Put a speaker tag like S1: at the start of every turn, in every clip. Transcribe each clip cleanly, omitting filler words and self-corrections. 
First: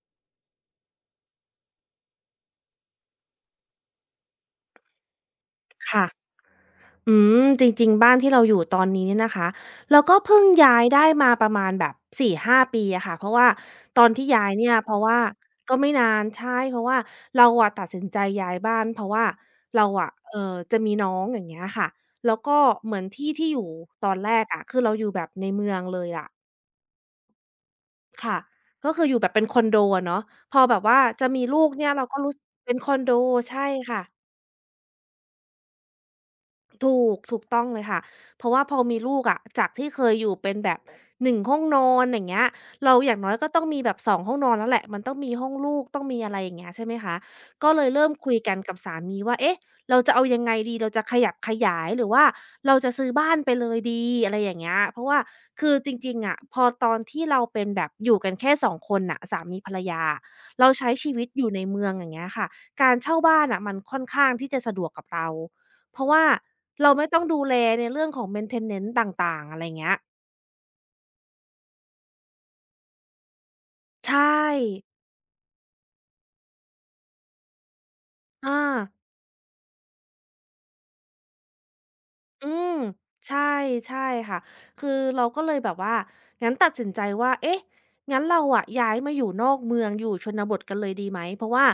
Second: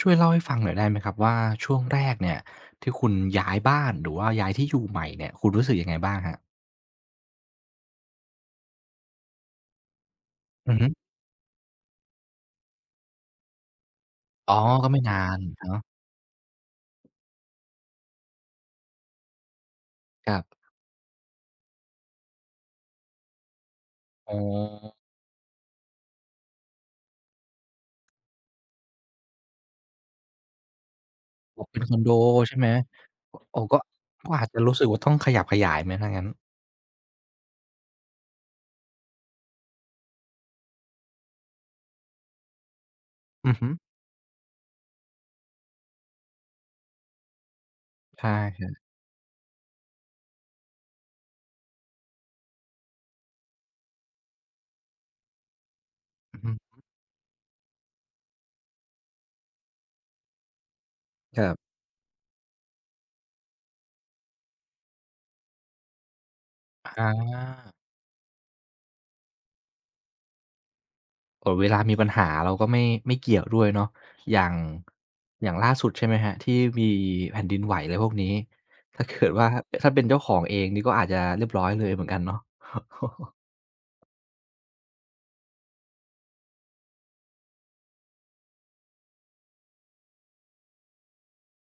S1: ช่วยเล่าให้ฟังหน่อยได้ไหมครับว่าช่วงแรกเนี่ยที่คุณย้ายบ้านหรือว่าย้ายที่อยู่ใหม่เนี่ยคุณรู้สึกยังไง
S2: ค่ะ
S1: บ้างครับ
S2: อืจริงๆบ้านที่เราอยู่ตอนนี้เนี่ยนะคะเราก็เพิ่ง
S1: อือ
S2: ย้าย
S1: ฮึ
S2: ได้มาประมาณแบบ4-5ปีอะค่ะเพราะว่าตอนที่ย้าย
S1: อ๋อ
S2: เนี่ย
S1: ก็
S2: เพ
S1: ไม่
S2: ราะ
S1: นา
S2: ว่า
S1: น
S2: ก็
S1: เนาะ
S2: ไม่นานใช่เพราะว่าเราอะตัดสินใจย้ายบ้านเพราะว่าเราอะ
S1: ครับ
S2: จะมีน้องอย่างเงี้ยค่ะแล้วก็เหมือนที่ที่อยู่ตอนแร
S1: อ๋
S2: กอะคือเราอ
S1: อ
S2: ยู่แบบในเมืองเลยอะค่ะก็คืออยู่แบบเป็นคอนโดอะเนาะพอแบบว่าจะมีลู
S1: อ๋อ
S2: ก
S1: เป็น
S2: เนี่
S1: ค
S2: ย
S1: อน
S2: เรา
S1: โด
S2: ก็รู้
S1: ใช่ไหม
S2: เป็นคอนโด
S1: โอ้
S2: ใช่
S1: ก็
S2: ค่ะ
S1: ก็อาจจะรู้สึกว่าต้องขยับขยายไหมถ้างั้น
S2: ถูกต้องเลยค่ะเพราะว่าพอมีลูกอะจากที่เคยอยู่เป็นแบบ1 ห้องนอนอย่างเงี้ยเราอย่างน้อยก็
S1: อือ
S2: ต้อง
S1: ฮึ
S2: มีแบบสองห้องนอนแล้วแหละมันต้องมีห้องลูกต้องมีอะไรอย่างเงี้ยใช่ไหมคะก็เลยเริ่ม
S1: ใช่
S2: คุยกั
S1: ค
S2: น
S1: รั
S2: กับ
S1: บ
S2: สามีว่าเอ๊ะเราจะเอายังไงดีเราจะขยับขยายหรือว่าเราจะซื้อบ้านไปเลยดีอะไรอย่างเงี้ยเพราะว่าคือจริงๆ
S1: อื
S2: อะ
S1: อฮึ
S2: พอตอนที่เราเป็นแบบอยู่กันแค่2คนน่ะสามีภรรยาเราใช้ชีวิต
S1: ค
S2: อ
S1: รั
S2: ยู่ใน
S1: บ
S2: เมืองอย่างเงี้ยค่ะการเช่าบ้านน่ะมันค่อนข้างที่จะสะดวกกับเรา เพราะว่าเราไม่
S1: อา
S2: ต้องดูแลในเรื่องของ maintenance ต่างๆอะไรเงี้ย
S1: เวลามีปัญหาเราก็ไม่เกี่ยวด้วยเนาะ
S2: ใช
S1: อย่าง
S2: ่
S1: อย่างล่าสุดใช่ไหมครับที่มีแผ่นดินไหวอะไรพวกนี้
S2: อา
S1: ถ้าเกิดว่าถ้าเป็นเจ้าของเองนี่ก็อาจจะเรียบร้อยเลยเหมือนกันเนาะ
S2: อืมใช่ใช่ค่ะคือเราก็เลยแบบว่างั้นตัดสินใจว่าเอ๊ะงั้นเราอะย้ายมาอยู่นอกเมืองอยู่ชนบทกันเลยดีไหมเพราะว่า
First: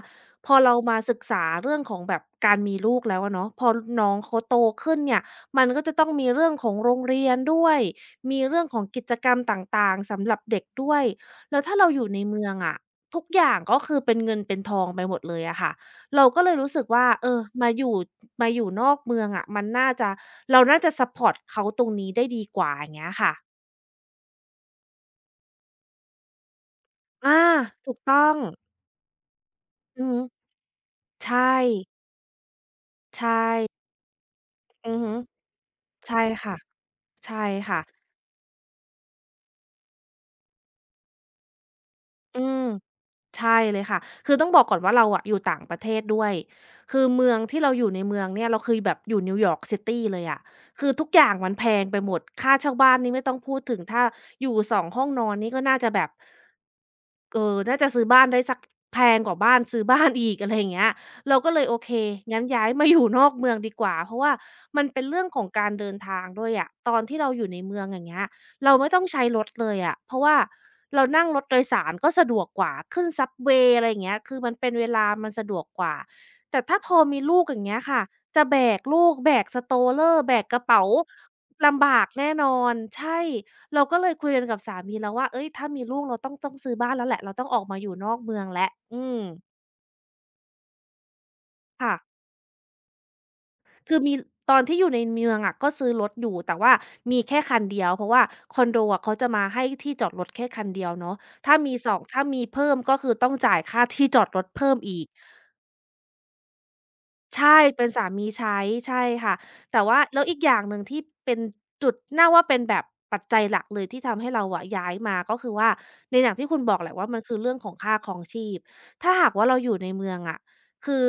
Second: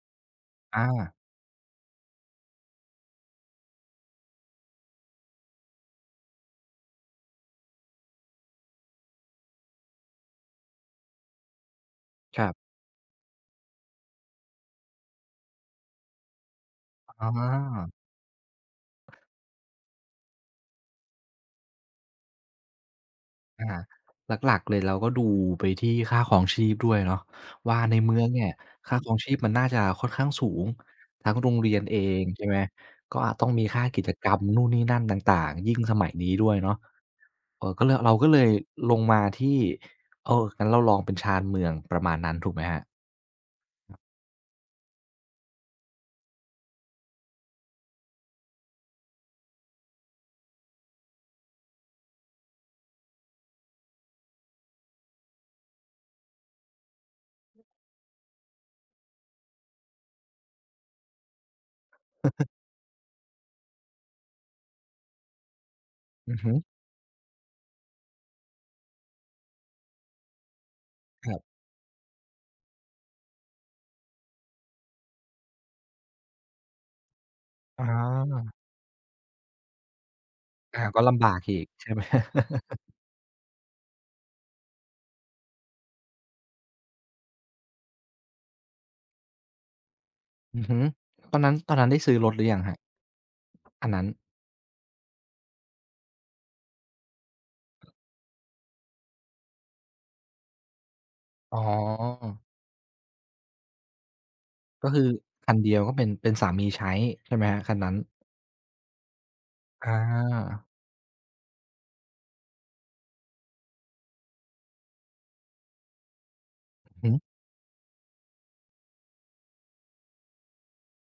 S2: พอเรามาศึ
S1: อา
S2: กษาเรื่องของแบบการมีลูกแล้วอะเนาะพอน้องเขาโตขึ้นเนี่ยมันก็จะต้องมีเรื่องของโรงเรียนด้วยมีเรื่องของกิจกรรมต่างๆสำหรับเด็กด้วยแล้วถ้าเราอยู่ใน
S1: ค
S2: เมื
S1: รั
S2: อง
S1: บ
S2: อะทุกอย่างก็คือเป็นเงินเป็นทองไปหมดเลยอะค่ะ เราก็เลยรู้สึกว่า
S1: อ๋
S2: เออมาอ
S1: อ
S2: ยู่มาอยู่นอกเมืองอะมันน่าจะเราน่าจะซัปพอร์ตเขาตรงนี้ได้ดีกว่าอย่างเงี้ยค่ะ
S1: อาหลักๆเลยเราก็ดูไปที่ค่าครองชีพด้วยเนาะ
S2: อา
S1: ว่า
S2: ถู
S1: ใน
S2: ก
S1: เมือ
S2: ต้
S1: ง
S2: อง
S1: เนี่ยค่าครองชีพมันน่าจะ
S2: อื
S1: ค่
S2: อ
S1: อน
S2: ฮึ
S1: ข้างสูงทั้งโร
S2: ใช่
S1: งเรียนเองใช่ไหมก็
S2: ใช่
S1: อาจต้องมีค่ากิจกรรมนู่นนี่
S2: อื
S1: นั่
S2: อ
S1: น
S2: ฮึ
S1: ต่างๆยิ่งสมัย
S2: ใช่
S1: นี้ด้ว
S2: ค่ะ
S1: ยเนาะ
S2: ใช่ค่ะ
S1: ก็เลยเราก็เลยลงมาที่เอองั้นเราลองเป็นชานเมืองประมาณนั้น
S2: อื
S1: ถูกไหม
S2: ม
S1: ครับ
S2: ใช่เลยค่ะคือต้องบอกก่อนว่าเราอะอยู่ต่างประเทศด้วยคือเมืองที่เราอยู่ในเมืองเนี่ยเราเคือแบบอยู่นิวยอร์กซิตีเลยอะคือทุกอย่างมันแพงไปหมดค่าเช่าบ้านนี่ไม่ต้องพูดถึงถ้าอยู่สองห้องนอนนี่ก็น่าจะแบบเออน่าจะซื้อบ้านได้สักแพงกว่าบ้านซื้อบ้านอีกอะไรอย่างเงี้ยเราก็เลยโอเคงั้นย้ายมาอยู่นอกเมืองดีกว่าเพราะว่ามันเป็นเรื่องของการเดินทาง
S1: อือ
S2: ด้ว
S1: ฮึ
S2: ยอะตอนที่เราอยู่ในเมืองอย่างเงี้ย เราไม่ต้องใช้รถเลยอะเพราะว่าเรานั่ง
S1: ครั
S2: ร
S1: บ
S2: ถโดยสารก็สะดวกกว่าขึ้น Subway อะไรอย่างเงี้ยคือมันเป็นเวลามันสะดวกกว่า แต่ถ้าพอมีลูกอย่างเงี้ย
S1: อ๋
S2: ค่ะจะ
S1: อ
S2: แบกลูกแบก stroller แบกกระ
S1: อา
S2: เป๋า
S1: ก็ลำบากอีก
S2: ลำ
S1: ใช่ไหม
S2: บากแน่น อนใช่ เราก็เลยคุยกันกับสามีแล้วว่าเฮ้ยถ้ามีลูกเราต้องซื้อบ้านแล้วแหละเราต้องออกมาอยู่นอกเมืองแล้วอืม
S1: อือฮึตอนนั้น
S2: ค่ะ
S1: ได้ซื้อรถหรือยังครับอัน
S2: คือ
S1: นั้น
S2: มีตอนที่อยู่ในเมืองอะก็ซื้อรถอยู่แต่ว่ามีแค่คันเดียวเพราะว่าคอนโดอะเขาจะมาให้ที่จอดรถแค่คันเดียวเนาะถ้า
S1: อ๋อ
S2: มี2ถ้ามีเพิ่มก็คือต้องจ่ายค่าที่จอดรถเพิ่ม
S1: ก็
S2: อี
S1: คื
S2: ก
S1: อคันเดียวก็เป็นสามีใช้ใช่ไหมค
S2: ใช่
S1: รับคัน
S2: เป็น
S1: นั้น
S2: สามีใช้ใช่ค่ะแต่
S1: อ
S2: ว่าแล้วอีกอ
S1: า
S2: ย่างหนึ่งที่เป็นจุดน่าว่าเป็นแบบปัจจัยหลักเลยที่ทำให้เราอะย้ายมาก็คือว่าในอย่างที่คุณบอกแห
S1: อื
S2: ละ
S1: อฮึ
S2: ว่ามันคือเรื่องของค่าครองชีพถ้าหากว่าเราอยู่ในเมืองอะคือ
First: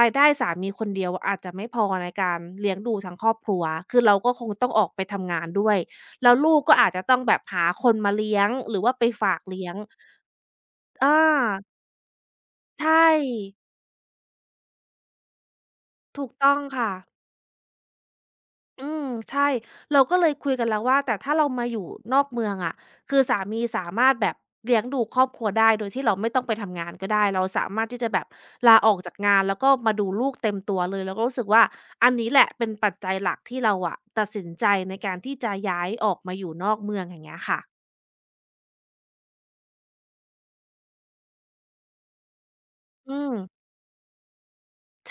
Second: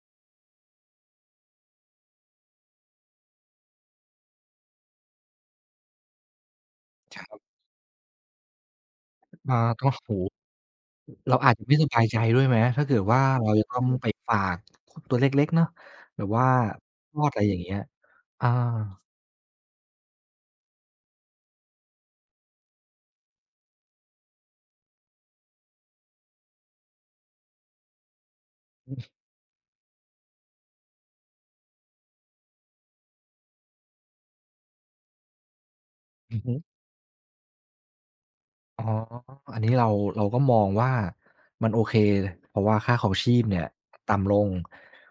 S2: รายได้สามีคนเดียวอาจจะไม่พอในการเลี้ยงดูทั้งครอบครัวคือเราก็คงต้องออกไปทำงานด้วยแล้วลูกก็อาจจะต้
S1: ค
S2: องแบ
S1: รั
S2: บ
S1: บ
S2: หาคนมาเลี้ยงหรือว่าไปฝาก
S1: อา
S2: เลี้ยง
S1: ก็โอ้โฮ
S2: อ
S1: เราอาจ
S2: า
S1: จะไม่สบายใจด้วยไหม
S2: ใช
S1: ถ้าเกิด
S2: ่
S1: ว่าเราจะต้องไปฝากตัวเล็กๆเนาะแบ
S2: ถู
S1: บ
S2: ก
S1: ว่า
S2: ต้องค่ะ
S1: คลอดอะไรอย่างเงี้ยอา
S2: อืมใช่เราก็เลยคุยกันแล้วว่าแต่ถ้าเรามาอยู่นอกเมืองอะคือสามีสามารถแบบเลี้ยงดูครอบครัวได้โดยที่เราไม่ต้องไปทำงานก็ได้เราสามารถที่จะแบบลาออก
S1: อ
S2: จากงานแล้วก็มาดูลูกเต็มตัวเลยเราก็รู้สึกว่าอันนี้แหละเป็นปัจจัยหลักที่เราอะตัดสินใจในการที่จะย้ายออกมา
S1: ือ
S2: อยู่
S1: ฮึ
S2: นอกเมืองอย่างเงี้ยค่ะ
S1: อ๋ออันนี้เราเราก็มองว่ามันโอเคเพราะว่าค่าครอ
S2: อื
S1: ง
S2: ม
S1: ชีพเนี่ยต่ำลง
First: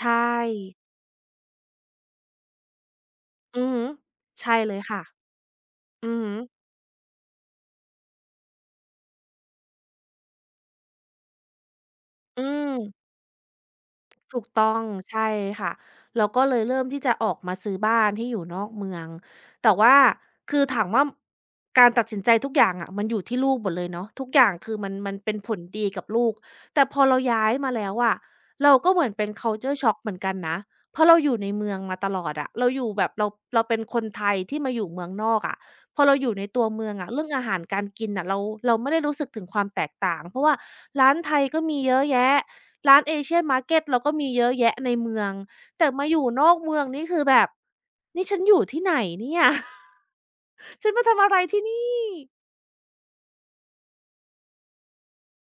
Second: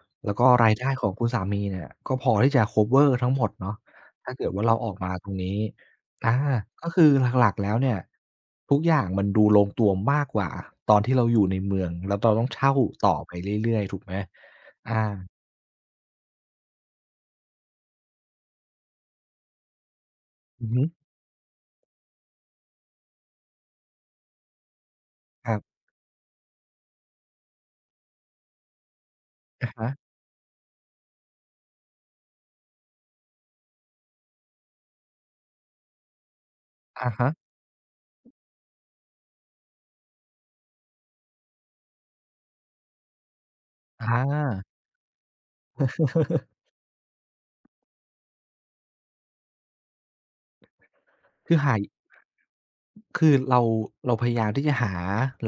S2: ใช่
S1: แล้วก็รายได้ของคุณสามีเนี่ยก็พอที่จะคัฟเวอร์ทั้งหมด
S2: อือ
S1: เนาะ
S2: ฮึ
S1: ถ้าเกิด
S2: ใช่
S1: ว่า
S2: เล
S1: เรา
S2: ย
S1: ออก
S2: ค่ะ
S1: มาตรงนี้
S2: อือฮึ
S1: อาก็คือหลักๆแล้วเนี่ยทุกอย่างมันดูลงตัวมากกว่าตอนที่เราอยู่ในเมืองแล้วเรา
S2: อื
S1: ต้อง
S2: ม
S1: เช่าต่อไปเรื่อยๆถูกไหม
S2: ถูกต้อง
S1: อา
S2: ใช่ค่ะเราก็เลยเริ่มที่จะออกมาซื้อบ้านที่อยู่นอกเมืองแต่ว่าคือ
S1: อือฮึ
S2: ถามว่าการตัดสินใจทุกอย่างอะมันอยู่ที่ลูกหมดเลยเนาะทุกอย่างคือมันเป็น
S1: ค
S2: ผ
S1: รั
S2: ล
S1: บ
S2: ดีกับลูกแต่พอเราย้ายมาแล้วอะเราก็เหมือนเป็น
S1: อะ
S2: culture
S1: ฮะ
S2: shock เหมือนกันนะเพราะเราอยู่ในเมืองมาตลอดอะเราอยู่แบบเราเป็นคนไทยที่มาอยู่เมืองนอกอะพอเราอยู่ในตัวเมืองอะ
S1: อะ
S2: เรื่อ
S1: ฮะ
S2: งอาหารการกินน่ะเราไม่ได้รู้สึกถึงความแตกต่างเพราะว่าร้านไทยก็มีเยอะแยะ ร้านเอเชียนมาร์เก็ตเรา
S1: อ
S2: ก็มีเยอะแยะ
S1: า
S2: ในเมืองแต่มาอยู่นอกเมืองนี่คือแบบนี่ฉันอยู่ที่ไหนเนี่ย ฉันมาทำอะไร
S1: คือ
S2: ที่
S1: หาย
S2: นี่
S1: คือเราเราพยายามที่จะหา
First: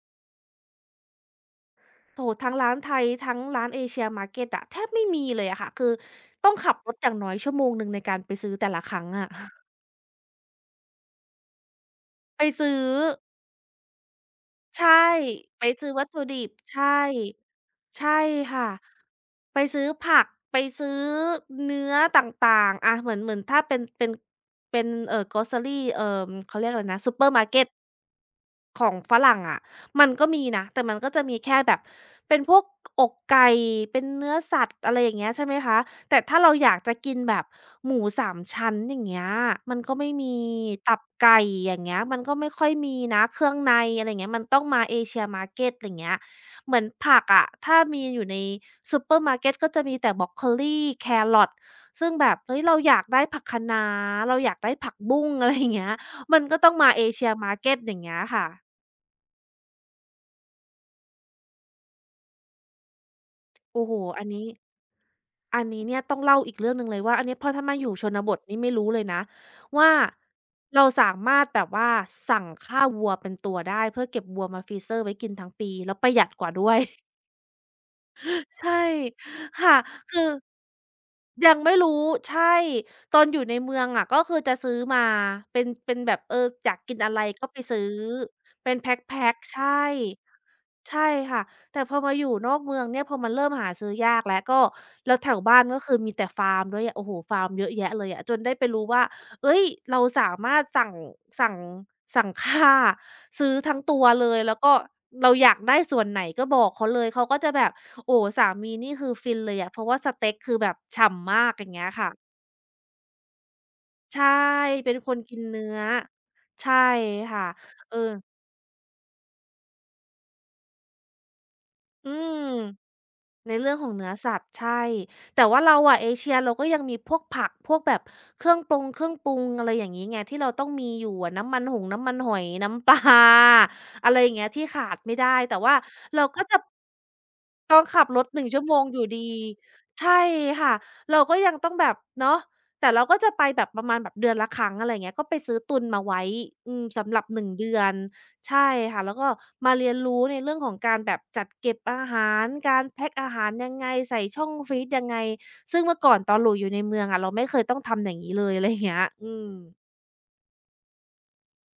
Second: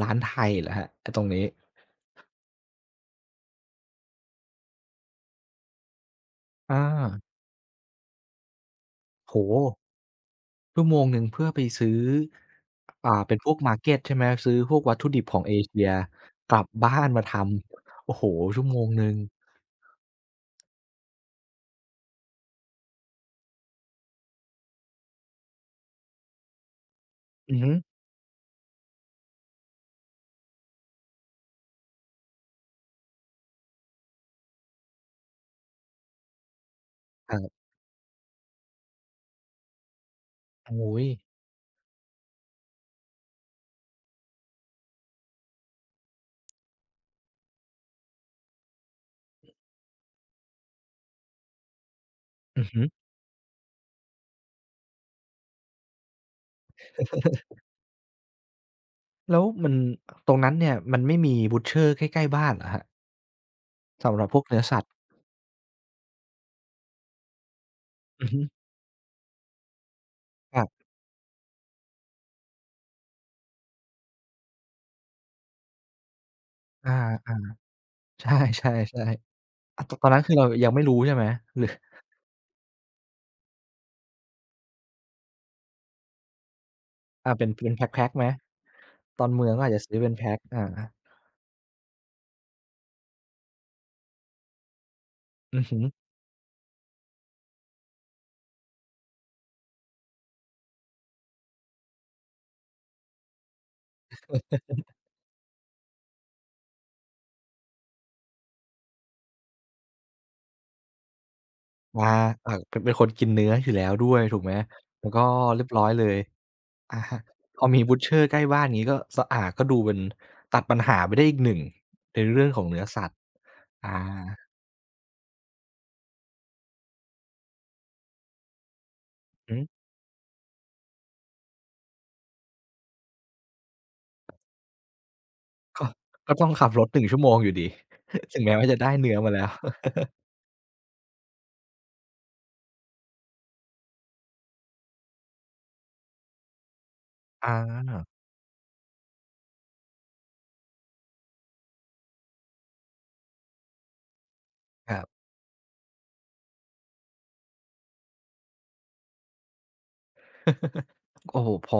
S1: ร้านไทยเหรอครับไอ้ตรงนี้
S2: โอ้โฮทั้งร้านไทยทั้งร้านเอเชียมาร์เก็ตอะแทบไม่มีเลยอะค่ะคือต้องขับ
S1: อา
S2: รถอย่างน้อยชั่วโมงหนึ่งในการไปซื้อแต่ละครั้งอะ
S1: โอ้โฮ ชั่วโมงหนึ่งเพื่อไปซื้อ
S2: ไปซื้อ
S1: อ่าเป็นพวกมาร์เก็ตใช่ไหมซื้อพวก
S2: ใช
S1: วัตถุ
S2: ่
S1: ดิบของเอ
S2: ไป
S1: เชีย
S2: ซื้อวัตถุดิบ
S1: กลับ
S2: ใช
S1: บ้า
S2: ่
S1: นมาทำ
S2: ใช่
S1: โอ้โฮชั่ว
S2: ค่ะ
S1: โมงหนึ่ง
S2: ไปซื้อผักไปซื้อเนื้อต่างๆอาเหมือนถ้าเป็นเป็นgrocery เอ่อเขาเรียกอะไรนะซูเปอร์มาร์
S1: อือ
S2: เก็ต
S1: ฮึ
S2: ของฝรั่งอะมันก็มีนะแต่มันก็จะมีแค่แบบเป็นพวกอกไก่เป็นเนื้อสัตว์อะไรอย่างเงี้ยใช่ไหมคะแต่ถ้าเราอยากจะกิน
S1: ค
S2: แบบ
S1: รับ
S2: หมูสามชั้นอย่างเงี้ยมันก็ไม่มี
S1: โอ้
S2: ตั
S1: โฮ
S2: บไก่อย่างเงี้ยมันก็ไม่ค่อยมีนะเครื่องในอะไรอย่างเงี้ยมันต้องมา Asia Market อย่างเงี้ยเหมือนผักอะถ้ามีอยู่ในซูเปอร์มาร์เก็ตก็จะมีแต่บรอกโคลีแครอทซึ่งแบบเฮ้ย
S1: อือ
S2: เรา
S1: ฮึ
S2: อยากได้ผักคะน้าเราอยากได้ผักบุ้งอะไรอย่างเงี้ยมันก็ต้องมา Asia Market อย่างเงี้ยค่ะ
S1: แล้วมันตรงนั้นเนี่ยมันไม่มี butcher ใกล้ๆบ้านเหรอครับ
S2: โอ้โฮ
S1: สำห
S2: อั
S1: รับ
S2: น
S1: พวก
S2: นี้
S1: เนื้อสัตว์
S2: อันนี้เนี่ยต้องเล่าอีกเรื่องหนึ่งเลยว่าอันนี้เพอถ้ามาอยู่ชน
S1: อือ
S2: บท
S1: ฮึ
S2: นี่ไม่รู้เลยนะว่า
S1: ครั
S2: เรา
S1: บ
S2: สามารถแบบว่าสั่งฆ่าวัวเป็นตัวได้เพื่อเก็บวัวมาฟรีเซอร์ไว้กินทั้งปีแล้วประหยัดกว่าด้วย
S1: อาๆ ใช่
S2: ใช่
S1: ๆ
S2: ค่ะ
S1: ๆอาตตอน
S2: คื
S1: นั้
S2: อ
S1: นคือเรายังไม่รู้ใช่ไหม
S2: ยัง
S1: หรือ
S2: ไม่รู้ใช่ตอนอยู่ในเมืองอะก็คือจะซื้อมาเป็นแบบเอออยากกินอะไร
S1: อ่าเป็
S2: ก็
S1: น
S2: ไป
S1: เป็น
S2: ซื้
S1: แพ
S2: อ
S1: ็กๆไหม
S2: เป็นแ
S1: ตอ
S2: พ็
S1: น
S2: ก
S1: เมือ
S2: ๆ
S1: งก็
S2: ใช่
S1: อาจจะซื้อเป็นแพ็กอา
S2: ใช่ค่ะแต่พอมาอยู่นอกเมืองเนี่ยพอมันเริ่มหาซื้อยากแล้วก็แล้วแถวบ้า
S1: อื
S2: น
S1: อฮึ
S2: ก็คือมีแต่ฟาร์มด้วยอะโอ้โฮฟาร์มเยอะแยะเลยอะจนได้ไปรู้ว่าเฮ้ยเราสามารถสั่งสั่งฆ่าซื้อทั้งตัวเลยแล้วก็เราอยากได้ส่วนไหนก็บอกเขาเลยเขาก็จะแบบ โอ้สามีนี่คือฟินเลยอะเพราะว่าสเต็กคือแบบฉ่ำมากอย่างเงี้ยค่ะ
S1: อาเป็นคนกินเนื้ออยู่แล้วด้วย
S2: ใช่
S1: ถูกไหม
S2: เป็น
S1: แล้
S2: ค
S1: ว
S2: น
S1: ก็
S2: กิน
S1: เรี
S2: เนื้
S1: ยบ
S2: อ
S1: ร้อยเลย
S2: ใช่
S1: อะฮะ
S2: ค่ะ
S1: พอมี
S2: เออ
S1: butcher ใกล้บ้านงี้ก็สะอาดก็ดูเป็นตัดปัญหาไปได้อีกหนึ่ง
S2: อื
S1: ในเรื่
S2: ม
S1: องของเนื้อสัตว์
S2: ในเรื่องข
S1: อ
S2: องเนื้อสัตว์
S1: า
S2: ใช่แต่ว่าเราอะเอเชียเราก็ยังมีพวกผักพวกแบบเครื่องปรุง
S1: หือ
S2: อะไรอย่างงี้ไงที่เราต้องมีอยู่อะน้ำมันหอยน้ำปลา อะไรอย่างเงี้ยที่ขาดไม่ได้แต่ว่า
S1: ก็
S2: เรา
S1: ก็
S2: ก็
S1: ต้อง
S2: จะ
S1: ขับรถ1ชั่วโมงอยู่ดี
S2: ต้องขับรถ ห
S1: ถึง
S2: นึ่ง
S1: แม้
S2: ชั่ว
S1: ว่า
S2: โม
S1: จะ
S2: ง
S1: ได้
S2: อยู่
S1: เนื้อ
S2: ดี
S1: มาแล้ว
S2: ใช่ค่ะเราก็ยังต้องแบบเนาะแต่เราก็จะไปแบบประมาณแบบเดือนละครั้งอะไรอย่างเงี้ยก็ไปซื้อตุนมาไว้อืมสำ หรับหนึ่
S1: อ
S2: งเดือน
S1: า
S2: ใช่ค่ะแล้วก็มาเรียนรู้ในเรื่องของการแบบจัดเก็บอาหารการแพ็กอาหารยังไงใส่ช่องฟรีซ
S1: ครั
S2: ยังไง
S1: บ
S2: ซึ่งเมื่อก่อนตอนเราอยู่ในเมืองอะเราไม่เคยต้องทำอย่างงี้เลยอะไรอย่างเงี้ยอืม
S1: โอ้โฮพอ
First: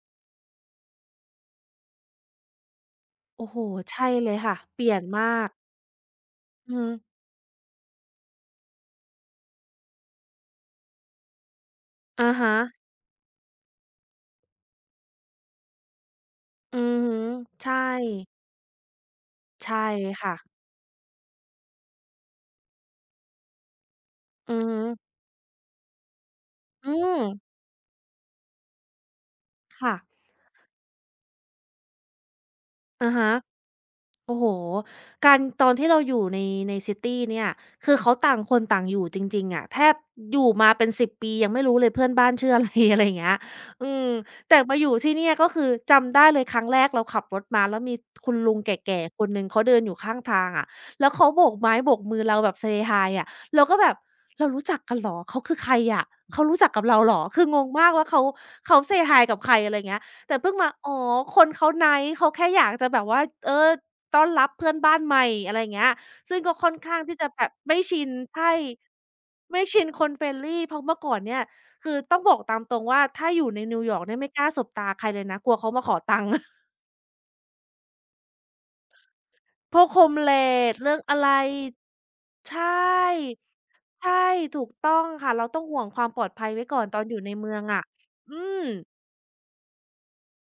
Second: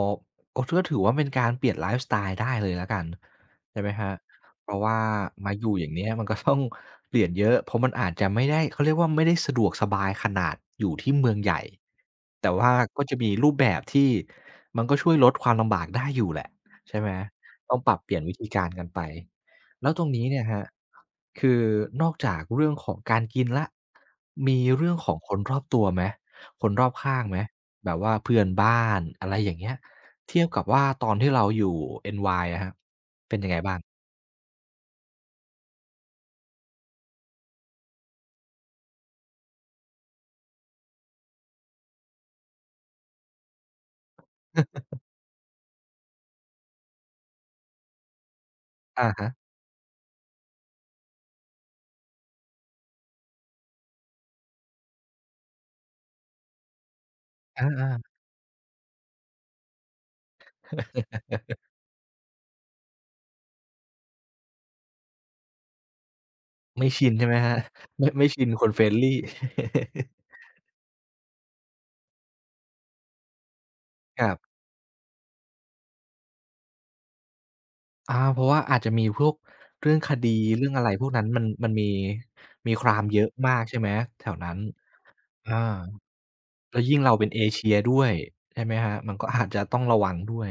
S1: ก็ถือถือว่าเป็นการเปลี่ยนไลฟ์สไตล์ได้เลยแล้วกัน
S2: โอ้โฮ
S1: ใช่ไหมค
S2: ใช่
S1: รับ
S2: เลยค่ะ
S1: เพราะ
S2: เปลี่
S1: ว่า
S2: ยนมาก
S1: มาอยู่อย่างเนี้ยมันก็ต้อง
S2: อือฮึ
S1: เปลี่ยนเยอะเพราะมันอาจจะไม่ได้เขาเรียกว่าไม่ได้สะดวกสบายขนาดอยู่ที่เมืองใหญ่
S2: อะ
S1: แต่
S2: ฮะ
S1: ว่าก็จะมีรูปแบบที่มันก็ช่วยลดความลำบากได้อยู่แหละ
S2: อือ
S1: ใช่ไหม
S2: ฮึ
S1: ต้
S2: ใช่
S1: องปรับเปลี่ยนวิธีการกันไป
S2: ใช่
S1: แล้วตรงนี้
S2: ค่ะ
S1: เนี่ยครับคือนอกจากเรื่องของการกินแล้ว
S2: อื
S1: มี
S2: อฮึ
S1: เรื่องของคนรอบตัวไหมคนรอ
S2: อื
S1: บข้า
S2: ม
S1: งไหม แบบว่าเพื่อนบ้านอะไรอย่างเงี้ย
S2: ค่ะ
S1: เทียบกับว่าตอนที่เราอยู่ NY อะครับ
S2: อะฮะ
S1: เป็นยังไงบ้าง
S2: โอ้โฮการตอนที่เราอยู่ในซิตีเนี่ยคือเขาต่างคนต่างอยู่จริงๆอะแทบอยู่มาเป็น10ปียังไม่รู้เลยเพื่อนบ้านชื่ออะไร อะไรอย่างเงี้ยอืมแต่มาอยู่ที่เนี่ยก็คือจำได้เลยครั้งแรกเราขับรถมาแล้วมีคุณลุงแก่
S1: อะ
S2: ๆค
S1: ฮะ
S2: นหนึ่งเขาเดินอยู่ข้างทางอะแล้วเขาโบกไม้โบกมือเราแบบ Say hi อะเราก็แบบเรารู้จักกันเหรอเขาคือใครอะเขารู้จักกับเราเหรอคืองงมากว่า
S1: อา
S2: เขา Say hi กับใครอะไรอย่างเงี้ยแต่เพิ่งมาอ๋อคนเขา nice เขาแค่อยากจะแบบว่าเออ ต้อนรับเพื่อนบ้านใหม่อะไรอย่างเงี้ยซึ่งก็ค่อน
S1: ๆไม่
S2: ข้าง
S1: ชิน
S2: ที่
S1: ใช่
S2: จะ
S1: ไหม
S2: แบ
S1: ค
S2: บ
S1: รับ
S2: ไม่ ชิ
S1: ไม่
S2: น
S1: ไม่ชิ
S2: ใช่
S1: นคน friendly
S2: ไม่ชินคน friendly เพราะเมื่อก่อนเนี่ยคือต้องบอกตามตรงว่าถ้าอยู่ในนิวยอร์กเนี่ย
S1: ค
S2: ไม่
S1: รั
S2: กล้าส
S1: บ
S2: บตาใครเลยนะกลัวเขามาขอตังค์
S1: อาเพราะว่าอาจจะมีพวก
S2: พวก
S1: เรื่องคดีเรื่อง
S2: homeless
S1: อะไร
S2: เรื่อง
S1: พวก
S2: อะ
S1: นั้น
S2: ไร
S1: มันมี
S2: ใช
S1: มี crime เยอะ
S2: ่
S1: มากใช่ไหม
S2: ใช่
S1: แถวนั้น
S2: ถูกต้องค่ะเรา
S1: อา
S2: ต้องห่วงความปลอดภัยไว้
S1: แล้
S2: ก่อ
S1: ว
S2: น
S1: ยิ่
S2: ต
S1: ง
S2: อน
S1: เรา
S2: อยู่
S1: เป็น
S2: ใน
S1: เอ
S2: เมือง
S1: เชีย
S2: อะ
S1: ด้วย
S2: อื
S1: ใช่
S2: ม
S1: ไหมครับมันก็อาจจะต้องระวังด้วย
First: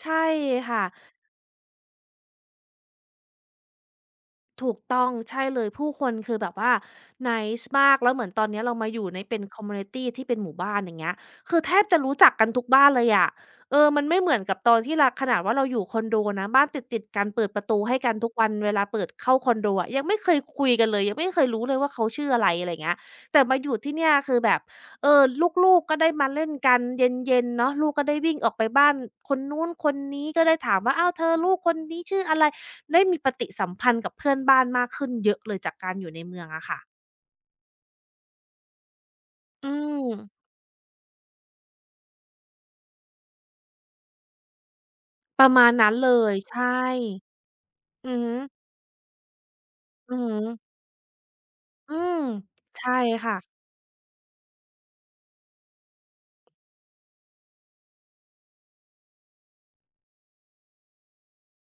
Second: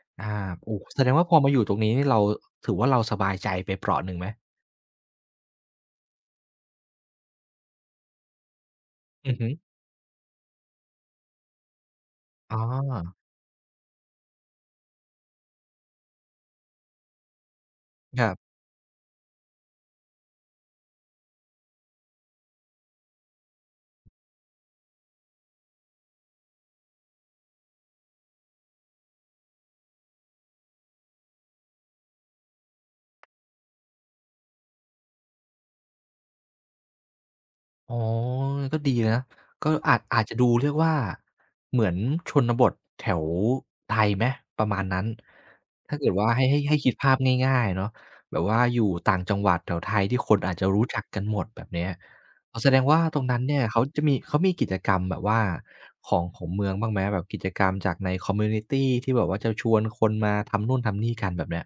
S2: ใช่
S1: อาโอ้
S2: ค่ะ
S1: แสดงว่าพอมาอยู่ตรงนี้นี่เราถือว่าเราสบายใจไปเปราะหนึ่งไหม
S2: ถูกต้องใช่เลยผู้คนคือแบบว่า n น c e มากแล้วเหมือนตอนเนี้ยเรามาอยู่ใน
S1: อือ
S2: เป็น
S1: ฮึ
S2: คอมมิวนิตีที่เป็นหมู่บ้านอย่างเงี้ยคือแทบจะรู้จักกัน
S1: อ๋
S2: ทุกบ้านเลย
S1: อ
S2: อะเออมันไม่เหมือนกับตอนที่เราขนาดว่าเราอยู่คอนโดนะบ้านติดๆกันเปิดประตูให้กัน
S1: ค
S2: ทุ
S1: รั
S2: กวั
S1: บ
S2: นเวลาเปิดเข้าคอนโดอะยังไม่เคยคุยกันเลยยังไม่เคยรู้เลยว่าเขาชื่ออะไรอะไรเงี้ยแต่มาอยู่ที่เนี่ยคือแบบเออลูกๆก็ได้มาเล่นกันเย็นๆเนาะลูกก็ได้วิ่งออกไปบ้านคนนู้นคนนี้ก็ได้ถามว่าอ้าวเธอลูกคนนี้ชื่ออะไร ได้มีปฏิสัมพันธ์กับเพื่อนบ้านมากขึ้นเยอะเลยจากการอยู่ในเมืองอะค่ะ
S1: อ๋อ ก็ดีนะ ก็
S2: อื
S1: อาจ
S2: ม
S1: อาจจะดูเรียกว่าเหมือนชนบทแถวไทยไหมประมาณนั้น
S2: ประมาณนั้น
S1: ถ้าเกิด
S2: เล
S1: ว่า
S2: ย
S1: ให้ให้
S2: ใช
S1: ให้
S2: ่
S1: คิดภาพง่ายๆเนาะ
S2: อือฮึ
S1: แบบว่าอยู่ต่างจังหวัดแถวไทย
S2: อือ
S1: ที่ค
S2: ฮึ
S1: นอาจจะรู้จักกันหมดแบบเนี้ย
S2: อืม
S1: อ๋อแสดง
S2: ใช่
S1: ว่าตรง
S2: ค่ะ
S1: นั้นเนี่ยเขาจะมีเขามีกิจกรรมแบบว่าของของเมืองบ้างไหมแบบกิจกรรมจากในคอมมิวนิตีที่แบบว่าจะชวนคนมาทำนู่นทำนี่กันแบบเนี้ย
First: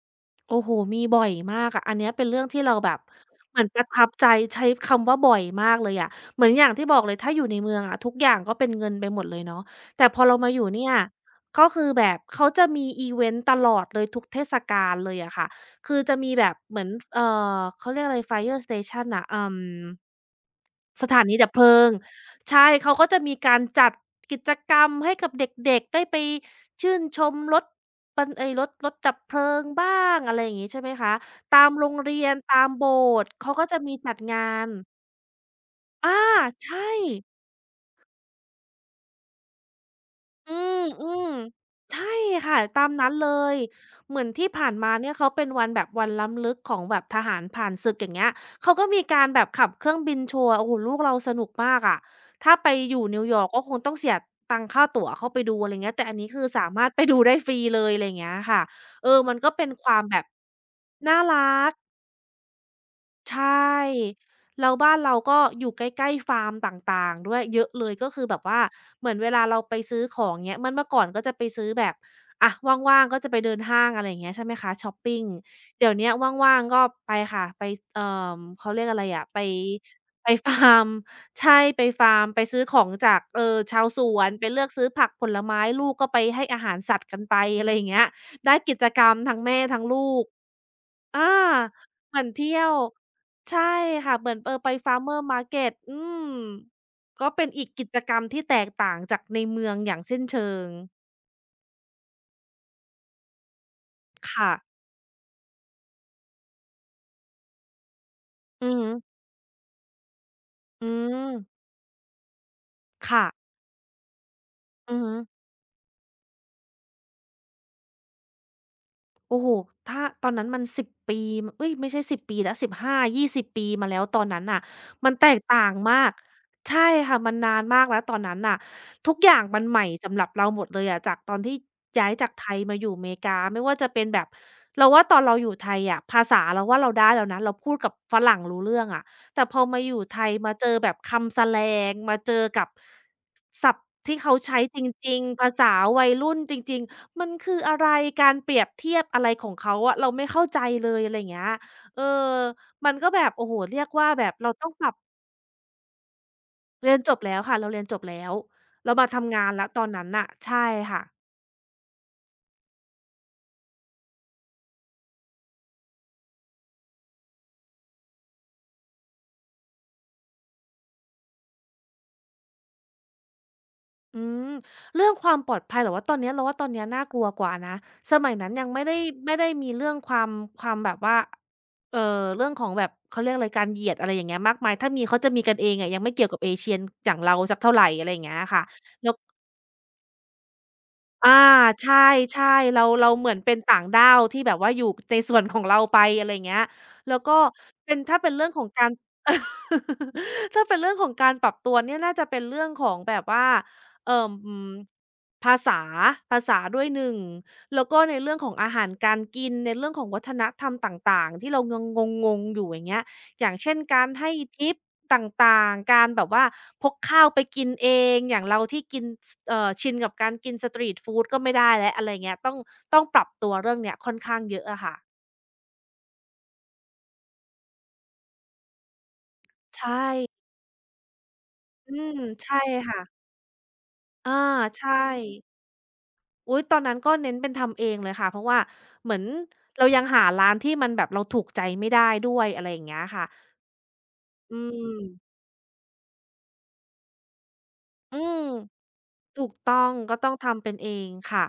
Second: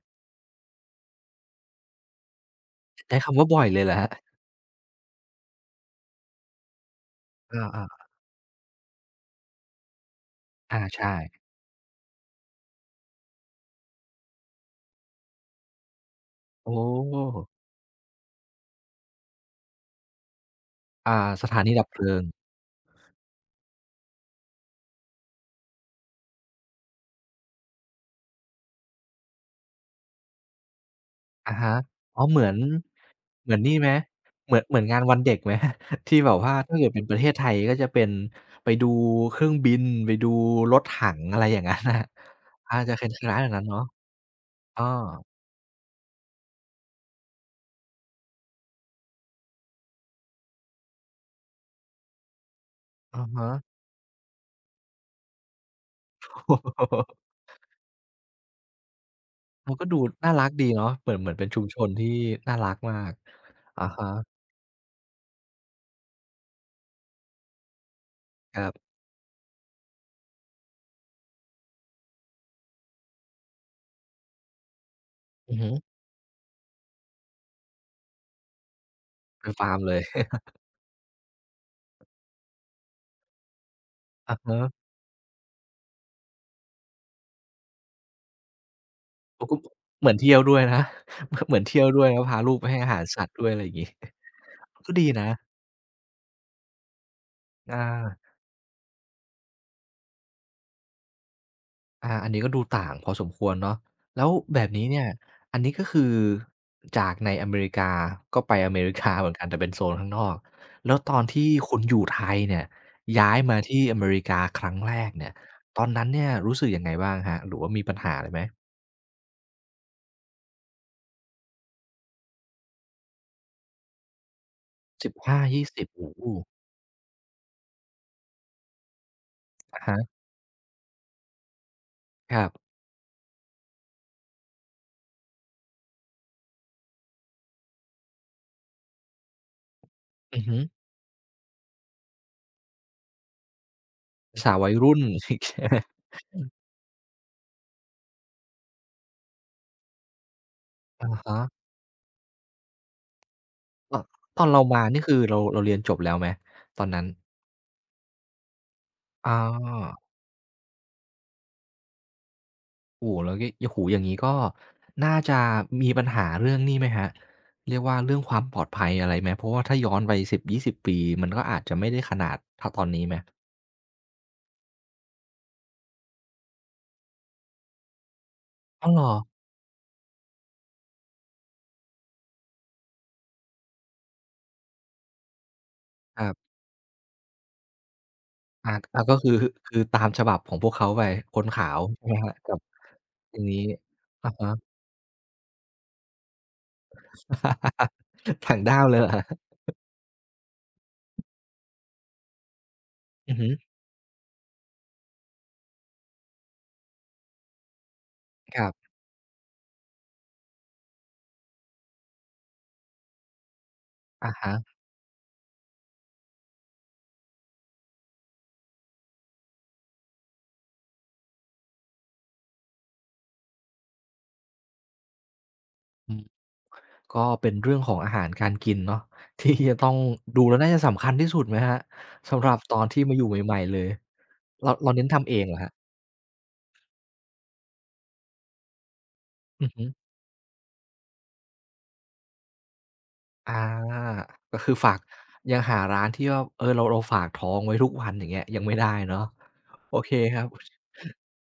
S2: โอ้โฮมีบ่อยมากอะอันเนี้ยเป็นเรื่องที่เราแบบ
S1: ใช้คำว่า
S2: เห
S1: บ่
S2: มื
S1: อ
S2: อ
S1: ย
S2: นป
S1: เลย
S2: ระ
S1: เหรอค
S2: ทั
S1: รั
S2: บ
S1: บ
S2: ใจใช้คำว่าบ่อยมากเลยอะเหมือนอย่างที่บอกเลยถ้าอยู่ในเมือง
S1: อา
S2: อะ
S1: ๆ
S2: ทุกอย่างก็เป็นเงินไปหมดเลยเนาะแต่พอเรามาอยู่
S1: อา
S2: เนี่ย
S1: ใช่
S2: ก็คือแบบเขาจะมีอิเวนต์ตลอดเลยทุกเทศกาลเลยอะค่ะคือจะมีแบบ
S1: โอ้
S2: เหมือนเขาเรียกอะไร Fire Station น่ะอ ส
S1: อ่า
S2: ถานี
S1: ส
S2: ดับ
S1: ถา
S2: เพ
S1: นี
S2: ลิ
S1: ดับ
S2: ง
S1: เพลิง
S2: ใช่ เขาก็จะมีการจัดกิจกรรมให้กับเด็กๆ ได้ไปชื่นชมรถปันไอ้รถดับเพลิงบ้างอะไรอย่างงี้ใช่ไหมคะ
S1: อะ
S2: ตาม
S1: ฮะ
S2: โรง
S1: อ๋
S2: เรี
S1: อ
S2: ยน
S1: เหมือน
S2: ตามโบสถ์
S1: เห
S2: เขา
S1: มือน
S2: ก็
S1: นี่
S2: จะ
S1: ไหม
S2: มีจัดงา
S1: เหมือน
S2: น
S1: งานวันเด็กไหม
S2: อา
S1: ที่แบบว่าถ้า
S2: ใช่
S1: เกิดเป็นประเทศไทยก็จะเป็นไปดูเครื่องบินไปดู
S2: อื
S1: ร
S2: ม
S1: ถ
S2: อื
S1: ถัง
S2: ม
S1: อะไรอย่างงั้นน่ะ
S2: ใช่ค่ะ
S1: อา
S2: ตาม
S1: จะค
S2: นั้นเล
S1: ล้ายๆแบบ
S2: ย
S1: นั้นเนาะ
S2: เหมือนที่ผ่าน
S1: อ้อ
S2: มาเนี่ยเขาเป็นวันแบบวันล้ำลึกของแบบทหารผ่านศึกอย่างเงี้ยเขาก็มีการแบบขับเครื่องบินโชว์โอ้โฮลูกเราสนุกมากอะถ้าไปอยู่นิ
S1: อะ
S2: วยอร์ก
S1: ฮะ
S2: ก็คงต้องเสียตังค่าตั๋วเข้าไปดูอะไรเงี้ยแต่อันนี้คือสามารถไป ดูได้ฟรีเลยอะไรอย่างเงี้ยค่ะเออมันก็เป็น
S1: มันก็
S2: ค
S1: ดู
S2: วามแบบ
S1: น่ารักดีเนาะเหมือ
S2: น่า
S1: น
S2: รั
S1: เป็นชุม
S2: ก
S1: ชนที่น่ารักมาก
S2: ใช
S1: อะ
S2: ่
S1: ฮะ
S2: แล้วบ้านเราก็อยู่ใกล้ๆฟาร์มต่างๆด้วยเยอะเลยก็คือแบบ
S1: ค
S2: ว่า
S1: รับ
S2: เหมือนเวลาเราไปซื้อของเงี้ยมันเมื่อก่อนก็จะไปซื้อแบบอะว่างๆก็จะไปเดินห้างอะไรอย่างเงี้ยใช่ไหมคะช็อปปิง
S1: อือฮึ
S2: เดี๋ยวเนี้ยว่างๆก็ไปค่ะไปเอ่เขาเรียกอะไรอะไป
S1: เป็นฟาร์มเลย
S2: ไป ฟาร์มใช่ไปฟาร์มไปซื้อของจากชาวสว น
S1: อะ
S2: ไปเลื
S1: ฮะ
S2: อกซื้อผักผลไม้ลูกก็ไปให้อาหารสัตว์กันไปอะไรอย่างเงี้ยได้กิจกรรมทั้ง
S1: โอ้ก็
S2: แม่ทั้ง
S1: เห
S2: ลู
S1: มือน
S2: ก
S1: เที่ยวด้วยนะ
S2: อา
S1: เหมือนเที่ยวด้วย
S2: เหมื
S1: นะ
S2: อน
S1: พาลู
S2: เที่
S1: ก
S2: ย
S1: ไป
S2: ว
S1: ให้อาหารสัตว์ด้วยอะ
S2: ใช่
S1: ไรอย่างงี้
S2: ค่ะเหมือนเออไป
S1: ก็ดี
S2: Farmers
S1: นะ
S2: Market อืมก็เป็นอีกกิจกร
S1: อา
S2: รมที่แตกต่างจากในเมืองอย่างสิ้นเชิง
S1: อาอันนี้ก็ดูต่างพอสมควรเนาะแล้ว
S2: ค่ะ
S1: แบบนี้เนี่ยอันนี้ก็คือจากในอเมริกาก็ไป
S2: อื
S1: อ
S2: อ
S1: เม
S2: ฮึ
S1: ริกาเหมือนกันแต่เป็นโซนข้างนอก
S2: อื
S1: แล้วตอน
S2: ม
S1: ที่คุณอยู่ไทยเนี่ย
S2: ค่ะ
S1: ย้ายมาที่อเมริกาครั้งแร
S2: อือ
S1: ก
S2: ฮึ
S1: เนี่ยตอนนั้นเนี่ยรู้สึกยังไงบ้างครับหรือว่ามีปัญหาอะไรไหม
S2: โอ้โฮถ้าตอนนั้นมัน10ปีเอ๊ยไม่ใช่10ปีแล้วสิบห้ายี่ส2 0ปีมาแล้วตอนนั้นน่ะมันแตกต่าง
S1: 15-20
S2: มา
S1: โอ้
S2: ก
S1: โฮ
S2: ใช่ค่ะมันนานมากแล้วตอนนั้นน่ะทุกอย่างมันให
S1: อะ
S2: ม่
S1: ฮะ
S2: สำหรับเราหมดเลยอะจากตอนที่ย้ายจาก
S1: ครั
S2: ไทย
S1: บ
S2: มาอยู่อเมริกาไม่ว่าจะเป็นแบบเราว่าตอนเราอยู่ไทยอะภาษาเราว่าเราได้แล้วนะเราพูดกับฝรั่งรู้เรื่องอะแต่พอมาอยู่ไทย
S1: อือ
S2: มา
S1: ฮึ
S2: เจอแบบคำแสแลงมาเจอกับ ศัพท์ที่เขา
S1: สาว
S2: ใช้
S1: วัย
S2: จ
S1: รุ่น
S2: ริง
S1: อีก
S2: ๆ ภา
S1: ใช่
S2: ษา
S1: ไหม
S2: วัยรุ่นจริงๆ มันคืออะไร การเปรียบเทียบอะไรของเขาอะเราไม่เข้าใจเลย
S1: อะ
S2: อะไรอย่าง
S1: ฮะ
S2: เงี้ยเออมันก็แบบโอ้โฮเรียก
S1: ตอน
S2: ว่าแบบ
S1: ตอน
S2: เรา
S1: เรา
S2: ต้อง
S1: มา
S2: ปรับ
S1: นี่คือเราเรียนจบแล้วไหมตอน
S2: เรียน
S1: นั้น
S2: จบแล้วค่ะเราเรียนจบแล้วเรามา
S1: อ๋
S2: ทำงานแล้วตอน
S1: อ
S2: นั้นน่ะใช่ค่ะ
S1: โอ้โฮแล้วงี้โอ้โฮอย่างงี้ก็น่าจะมีปัญหาเรื่องนี่ไหมครับเรียกว่าเรื่องความปลอดภัยอะไรไหมเพราะว่าถ้าย้อนไป10-20ปีมันก็อาจจะไม่ได้ขนาดเท่าตอนนี้ไหม
S2: อืมเรื่องความปลอดภัยเหรอว่าตอนเนี้ยเราว่าตอนเนี้ยน่ากลัวกว่านะสมัยนั้นยังไม่
S1: อ้าว
S2: ได้
S1: เหรอ
S2: ไม่ได้มีเรื่องความแบบว่า เอ่อเรื่องของแบบเขาเรียกอะไรการเหยียดอะไรอย่างเงี้ยมากมายถ้ามีเขาจะมีกันเองอะยังไม่
S1: ค
S2: เกี่ย
S1: รั
S2: วกับ
S1: บ
S2: Asian อย่างเราสักเท่าไรอะไรอย่างเงี้ยค่ะ
S1: อาอา
S2: แล้ว
S1: ก็คือคือตามฉบับของพวกเขาไป
S2: อา
S1: คนขาว
S2: ใช
S1: ใช่ไหมครับ
S2: ่
S1: กับ
S2: ๆเราเหมือ
S1: อั
S2: น
S1: น
S2: เป็น
S1: นี้
S2: ต่างด้าว
S1: อะ
S2: ที่
S1: ฮะ
S2: แบบว่าอยู่ในส่วนของเราไปอะไรอย่างเงี้ยแล้วก็เป็นถ้าเป็น เรื่อง
S1: ต่าง
S2: ของ
S1: ด้า
S2: กา
S1: ว
S2: ร
S1: เลยเหรอครับ
S2: ถ้าเป็นเรื่องของการปรับตัวเนี่ยน่าจะเป็นเรื่องของแบบ
S1: อือ
S2: ว่า
S1: ฮึ
S2: เอ่ออืมภาษาด้วยหนึงแล้วก็ในเรื่องของ
S1: ครั
S2: อา
S1: บ
S2: หารการกินในเรื่องของวัฒนธรรมต่างๆที่เรายังงงๆอยู่อย่างเงี้ย อย่างเช่นการให้
S1: อะฮะ
S2: ทิปต่างๆ การแบบว่าพกข้าวไปกินเองอย่างเราที่กินสชินกับการกินสตรีตฟูดก็ไม่ได้แล้วอะไรเงี้ยต้องปรับตัวเรื่องเนี้ยค่อนข้างเยอะอะค่ะ
S1: อืมก็เป็นเรื่องของอาหารการกินเนาะ ที่จะ
S2: ใช
S1: ต้อง
S2: ่
S1: ดูแล้วน่าจะสำคัญที่สุดไหมครับ
S2: อืม
S1: สำหรั
S2: ใช่
S1: บตอน
S2: ค่ะ
S1: ที่มาอยู่ใหม่ๆเลย
S2: อา
S1: เรา
S2: ใช่
S1: เน้นทำเองเหรอครับ
S2: อุ๊ยตอนนั้นก็เน้นเป็นทำเองเลยค่ะเพราะว่าเหมือน
S1: อือฮึ
S2: เรายังหาร้านที่มันแบบเราถูกใจไม่ได้ด้วยอะไรอย่างเงี้ยค่ะ
S1: อา
S2: อื
S1: ก็คือฝาก
S2: ม
S1: ยังหาร้านที่ว่าเออเราฝากท้องไว้ทุกวัน
S2: อื
S1: อย่างเงี้
S2: ม
S1: ยยังไม่ได้เนาะ
S2: ถูกต้อง
S1: โอเค
S2: ก็ต้อง
S1: ครับ
S2: ทำเป็นเองค่ะ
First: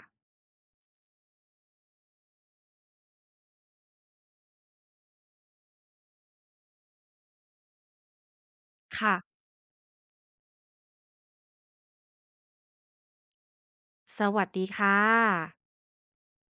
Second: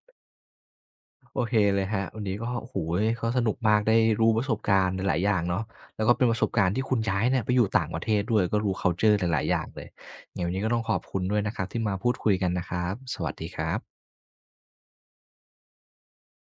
S1: โอเคเลยครับวันนี้ก็โอ้โฮก็สนุกมากได้รู้ประสบการณ์หลายๆอย่างเนาะแล้วก็เป็นประสบการณ์ที่คุณย้ายเนี่ยไปอยู่ต่างประเทศด้วยก็รู้คัลเชอร์ห
S2: ค่ะ
S1: ลายๆอย่างเลยยังไงวันนี้ก็ต้องขอบคุณด้วยนะครับที่มาพูดคุยกันนะครับสวัสดีครับ
S2: สวัสดีค่ะ